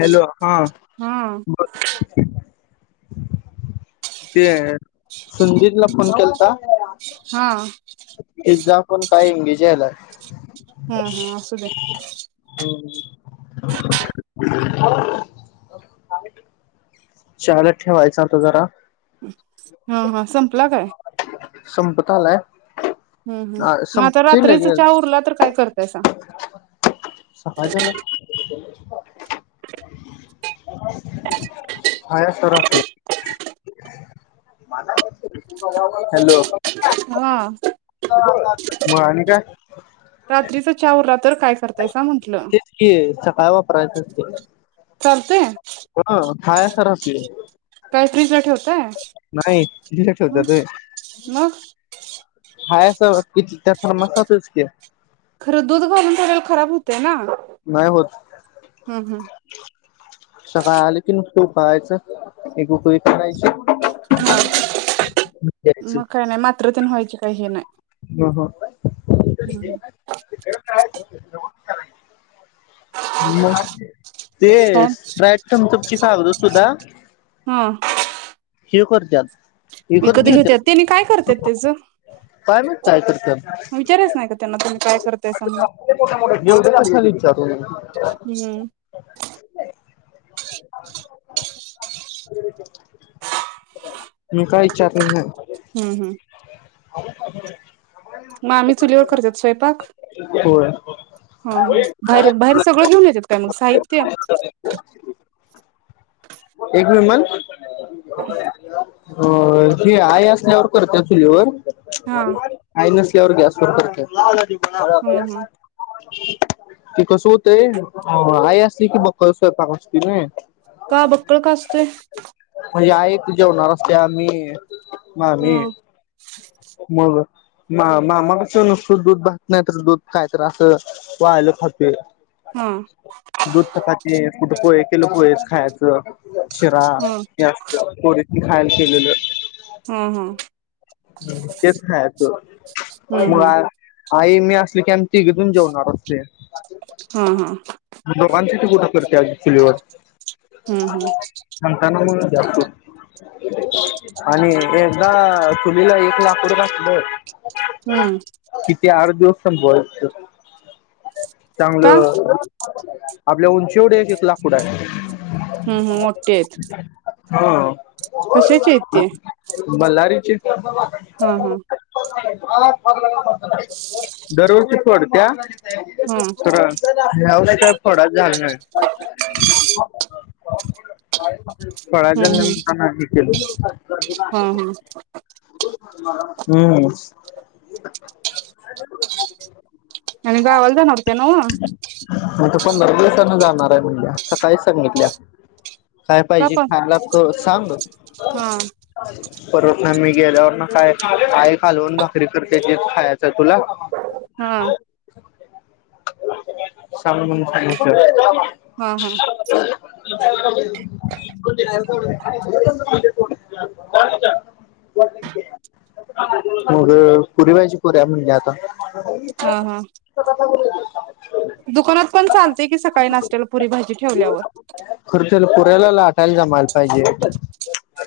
Hello हा हा ते सुंदीरला फोन केलाता हा. पण का इंगेज यायलाय. हा हा असू दे [inaudible] चहाला ठेवायचं आता जरा हा हा संपला काय? संपत आलाय. हम् हम मग आता रात्रीच चहा उरला तर काय कर कसा सकायच्या ला खपतोय हाय असा राहतोय. हॅलो हा [inaudible] मग आणि काय? रात्रीचा चहा उरला तर काय करतायसा म्हंटलं तेच की सकाळी वापरायच चालते ह हय खरच ये कायतरी त् ठेवतय तिला ह ठेवतात होय मग हाय त्या समजतातच की खरं दूध घालून ठेवलेलं खराब होतय ना हम्म नाही होत हम्म सकाळ आले की उठून पळायचं एकुक कढायची हा मग काय नाही मात्र तीन व्हायचे काही नाही हं हं हम्म हम्म म्म ते काय रईटम चप च खावत सुधा हा किव करत्यात विकत ईकत घेतात घेत्यात त्यानी काय करत्यात त्याचं काय माहित काय करत्यात, विचारायच नाही का त्यांना तुम्ही काय करतायसा म्हणून एवढं कशाला विचारलं म हम्म मी काय इचारला नही. हम्म हम्म म आम्ही चुलीवर करत्यात स्वयंपाक होय ह ह बाहेर बाहेर सगळं घेऊन येत्यात काय मग साहित्य [inaudible] हो हि आया अ त्यावर करत्या चुलीवर हा [inaudible] [inaudible] ते हा हा कस होतय, आया [unintelligible] [unintelligible] का बक्कळ का असतंय? त्या आम्ही मामीं म मा मामा कस नुसतं दूध भात नाही तर दूध काय तर असं वाळलं खातूयं. हा दूध चपाती कुठं कोय एक किलो पोहेच खायाचं. शिरा हा [unintelligible] मी खायालाकेलेलं. हा हा [inaudible] तेच खायाचं हूं हूं आई, मी असली की आम्ही तिघे पण जेवणार असतुया. हा हा [unintelligible] कर त्याच चुलीवर. हूं हूं म्हणताना मग जातो. आणि एकदा चुलीला एक लाकूड घातलं हम्म किती हार देऊ? [unintelligible] का चांगलं आपल्या उंची एवढे एक एक लाकूड हाय. हं हं, मोठे आहेत. ह. कशाचे आहेत ते [inaudible] मल्लारीची. [unintelligible] हा हा [unintelligible] गरू [inaudible] डत्या हा हम्म हा फोडा जा ना [unintelligible] पडायच्या हम्म निमित्तान हे केलं हा हा हम्म गावाला जाणार होतं नव्ह [inaudible] सकाळीच सांगितल्या काय का पाहिजे पण खायला सांग हा खरं मी गेल्यावर ना काय आई कालवन भाकरी करते ते खायचं तुला हा सांग म्हणून सांगतंय हा हा [inaudible] मग पुरी भाजी करूया म्हटल्या आता हा, हा दुकानात पण चालतय कि सकाळी नाशत्याला पुरी भाजी ठेवल्यावर खरं त्याला [inaudible] जमायला पाहिजे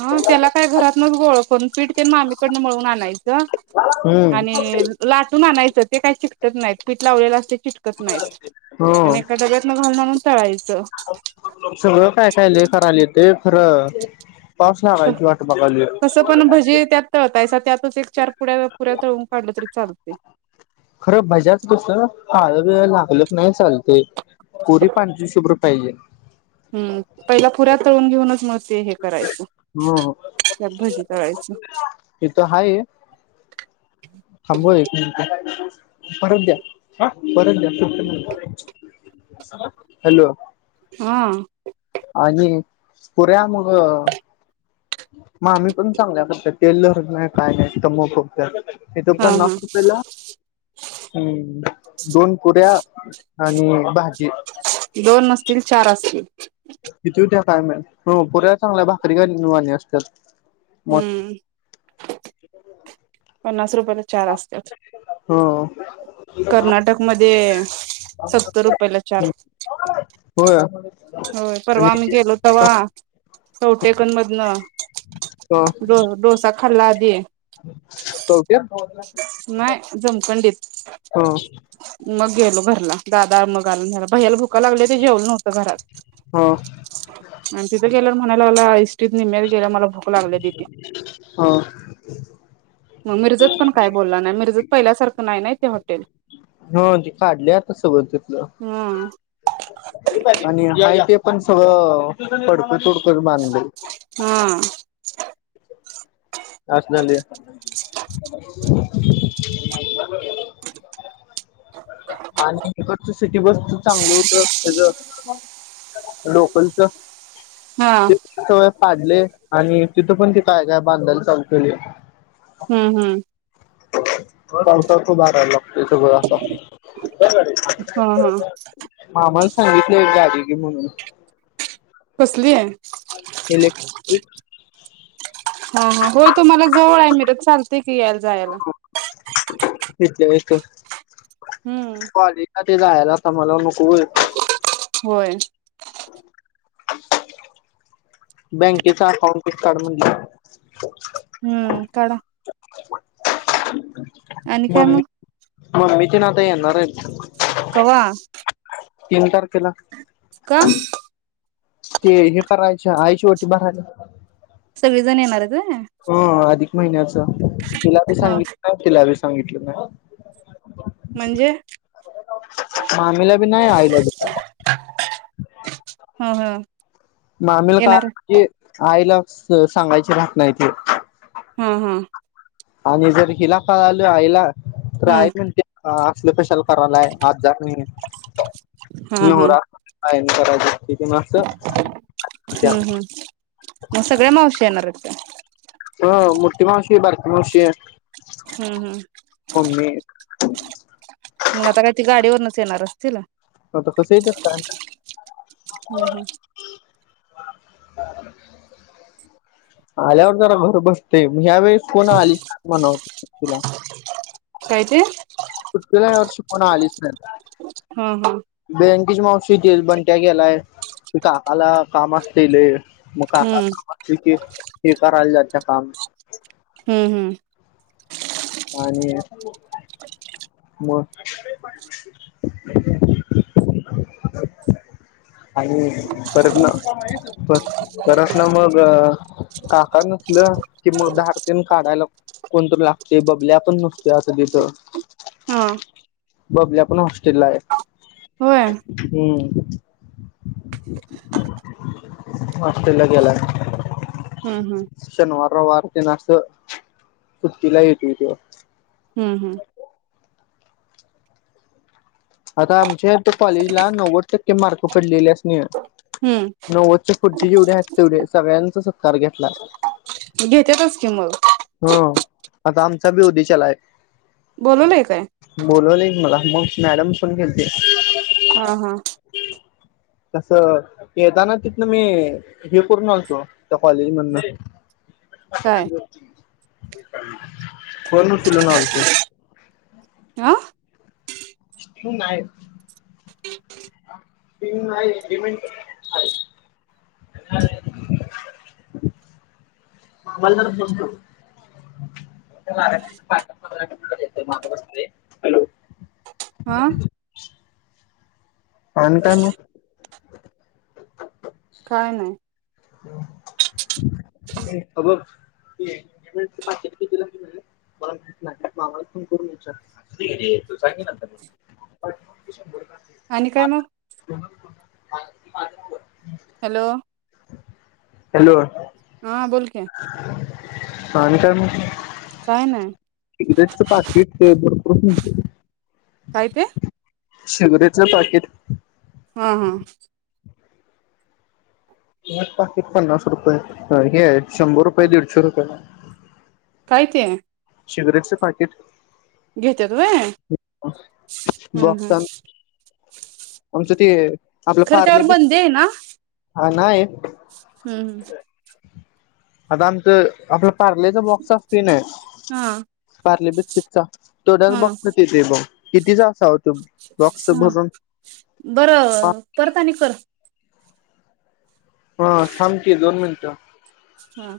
ह त्याला काय घरातनच गोळ पीठ तेन मामी कडन मळून आणायचं हम्म आणि लाटून आणायचं ते काही चिकटत नाही पीठ लावलेला असते चटकत नाहीआणि एका हो डब्यातन घालून आणून तळायच सगळं काय काय लय करायला येत ते खरं पाऊस लागायची वाट बघालोय. तसं पण भजी त्यात तळतायसा त्यातच एक चार पु्या पुऱ्या तळून काढलं तरी चालतंय खरं भज्याच कसं काळ बिळ लागल न चालतय पुरी पांढरी शुभ्र पाहिजे हम्म पहिला पुऱ्या तळून घेऊनच मग ते हे करायचं हम्म त्यात भजी तळायचं इथं हाय [inaudible] परत द्या परत द्या हॅलो हा आणि पुऱ्या मग मग आम्ही पण चांगल्या करतात. तेल लावत नाही काय नाही. टम्म फुगत्यात. हे तो हा पन्नास हा रुपयाला, हम्म. दोन पुऱ्या आणि भाजी. दोन नसतील चार असतील. कितीे होत्या काय माहित? पण पुऱ्या चांगल्या भाकरी गवाणी असत्यात. हं. पन्नास रुपयाला चार असत्यात. ह कर्नाटक मध्ये सत्तर रुपयला चार. होय होय, आणि परवा आम्ही गेलो तव्हा चवटेकन मधन डो डोसा खा खाल्लादी. चव नाही, जमखंडीत. हां, मग गेलो घरला, दादा मग आलं न्यायला. भय्याला भुका लागल्या होत्या. जेवलो नव घरात. ह आणि तिथं गेल्यावर म्हणायला लागला इष्टीत निम्यात गेल्यावर मला भूक लागल्या दिदी. ह मग मिरजत पण काय बोलला नाही. मिरजत पहिल्यासारखं नाही ना ते हॉटेल? हा ती काढली आता सगळ तिथलं. हम्म आणि ते पण सगळं पडकू तुड कूड बांदलय हा [inaudible] असलं. आणि तिकडचं स सिटी बसच चांगल होत त्याच, लोकलच हां. काढले आणि तिथं पण ते काय, काय, बांधायला. चालु केले. हु हु! पावसात उभा राहिला इथं बगा, हा हा मामान. सांगितले, एक गाडी घे म्हणून. कसली आहे. इलेक्ट्रिक हा हा होय, तुम्हाला जवळ आहे. [unintelligible] चालत की यायाला जायला. थं. हूं! जायलाच आम्हाला नुक होय. होय. बँकेचा अकाउंट ते काढ म्हनंलं. हूं काडा. [inaudible] आणि काय मम्मी मग? मम्मी, तेन आता येणार आहेत. कवा. तीन तारखेला. का? ते हे करायच्या, आईची ओटी भरायले. सगळे जण येणारेत व्हय? महिन्याच. तिला, बी हा सांगितलं तिला, बी सं सांगितल म्या. म्हणजे मामीला बी नाही, आईला बी ह ह मामीला येणार आहे. काय ए आईला स सांगायची राहत नाही ती. हूं! आणि जर हिला कळाल आईला. तर हम्म आई म्हणते हा असल कशाला. [unintelligible] आत जात नाही. हा हा नवरा हांतराय आहे [inaudible] हम्म हम्म मग सगळ्या मावश्या येणारेत? [inaudible] ही बारकी मावशीये. हम्म हम्म. [inaudible] म आता काय ते गाडीवरनच येणार असतील? हा त कस येत काय? हम्म हम्म. आल्यावर जरा घर बसते. ह्या वेळेस कोणा आली म्हणत. [inaudible] काय ते [unintelligible] या वर्ष कोण आलीच नाय. हां हां [unintelligible] बंट्या गेलाय काकाला काम असतील. मग काका हम्म काम असतील ते करायला जात त काम हम्म हम्म. आणि मग आणि परत ना पर परत ना मग काका नसलं की मग धारतीन काढायला कोणतरी लागतं. ते बबल्या पण नुसत आता तिथ हा बबल्या पण हॉस्टेलला आहे. होय. हम्म हॉस्टेलला गेलाय. हम्म हम्म. शनिवार रैवार तेनं असं सुट्टीला ये [unintelligible] हम्म हम्म आता आमच्या त कॉलेजला नव्वद टक्के मार्क पडलेलेच नाई आता. हम्म. फुडची जेवडी हेत तेवढे सगळ्यांचा सत्कार घेतला. घेतेतच की मग. हं. आता आमचा बी उदिच्यालाए. बोलवलंय काय? बोलवलय मला मग मॅडम पन गेलते. हा हा तसं येताना तिथन मी हे करून आणतो त्या कॉलेज मधनं काय? [inaudible] [inaudible] कोणउचलून आलत आं नाय [inaudible] [inaudible] [inaudible] हा आणि काय मग? काय नाय? [unintelligible] आणि काय मग? माझ [unintelligible] हॅलो हॅलो [unintelligible] आणि काय मग? काय नाही. सिगरेटच पाकीट ते पोरं [unintelligible] काय ते? सिगरेटचं पाकीट. हा हा. पाकीट पन्नास रुपये, हे आहे शंभर रुपये दीडशे रुपये. किते हे? शिगरेटचे पाकीट घेतात व्हय, हा हा. बघतान आमचं ते. आपलं खरं पार्ले त्यावर बंदी बिस्किट आहे ना? हा नाही. हम्म. आता आमच आपलं पारलेचा बॉक्सचा फिल आहे. हा. पार्ले बिस्किटचा. थोड्यावेळ हा बघतो की. किती जाच आहोत. हा बरं परत आणि कर. हा सांग की दोन मिनटं. हा.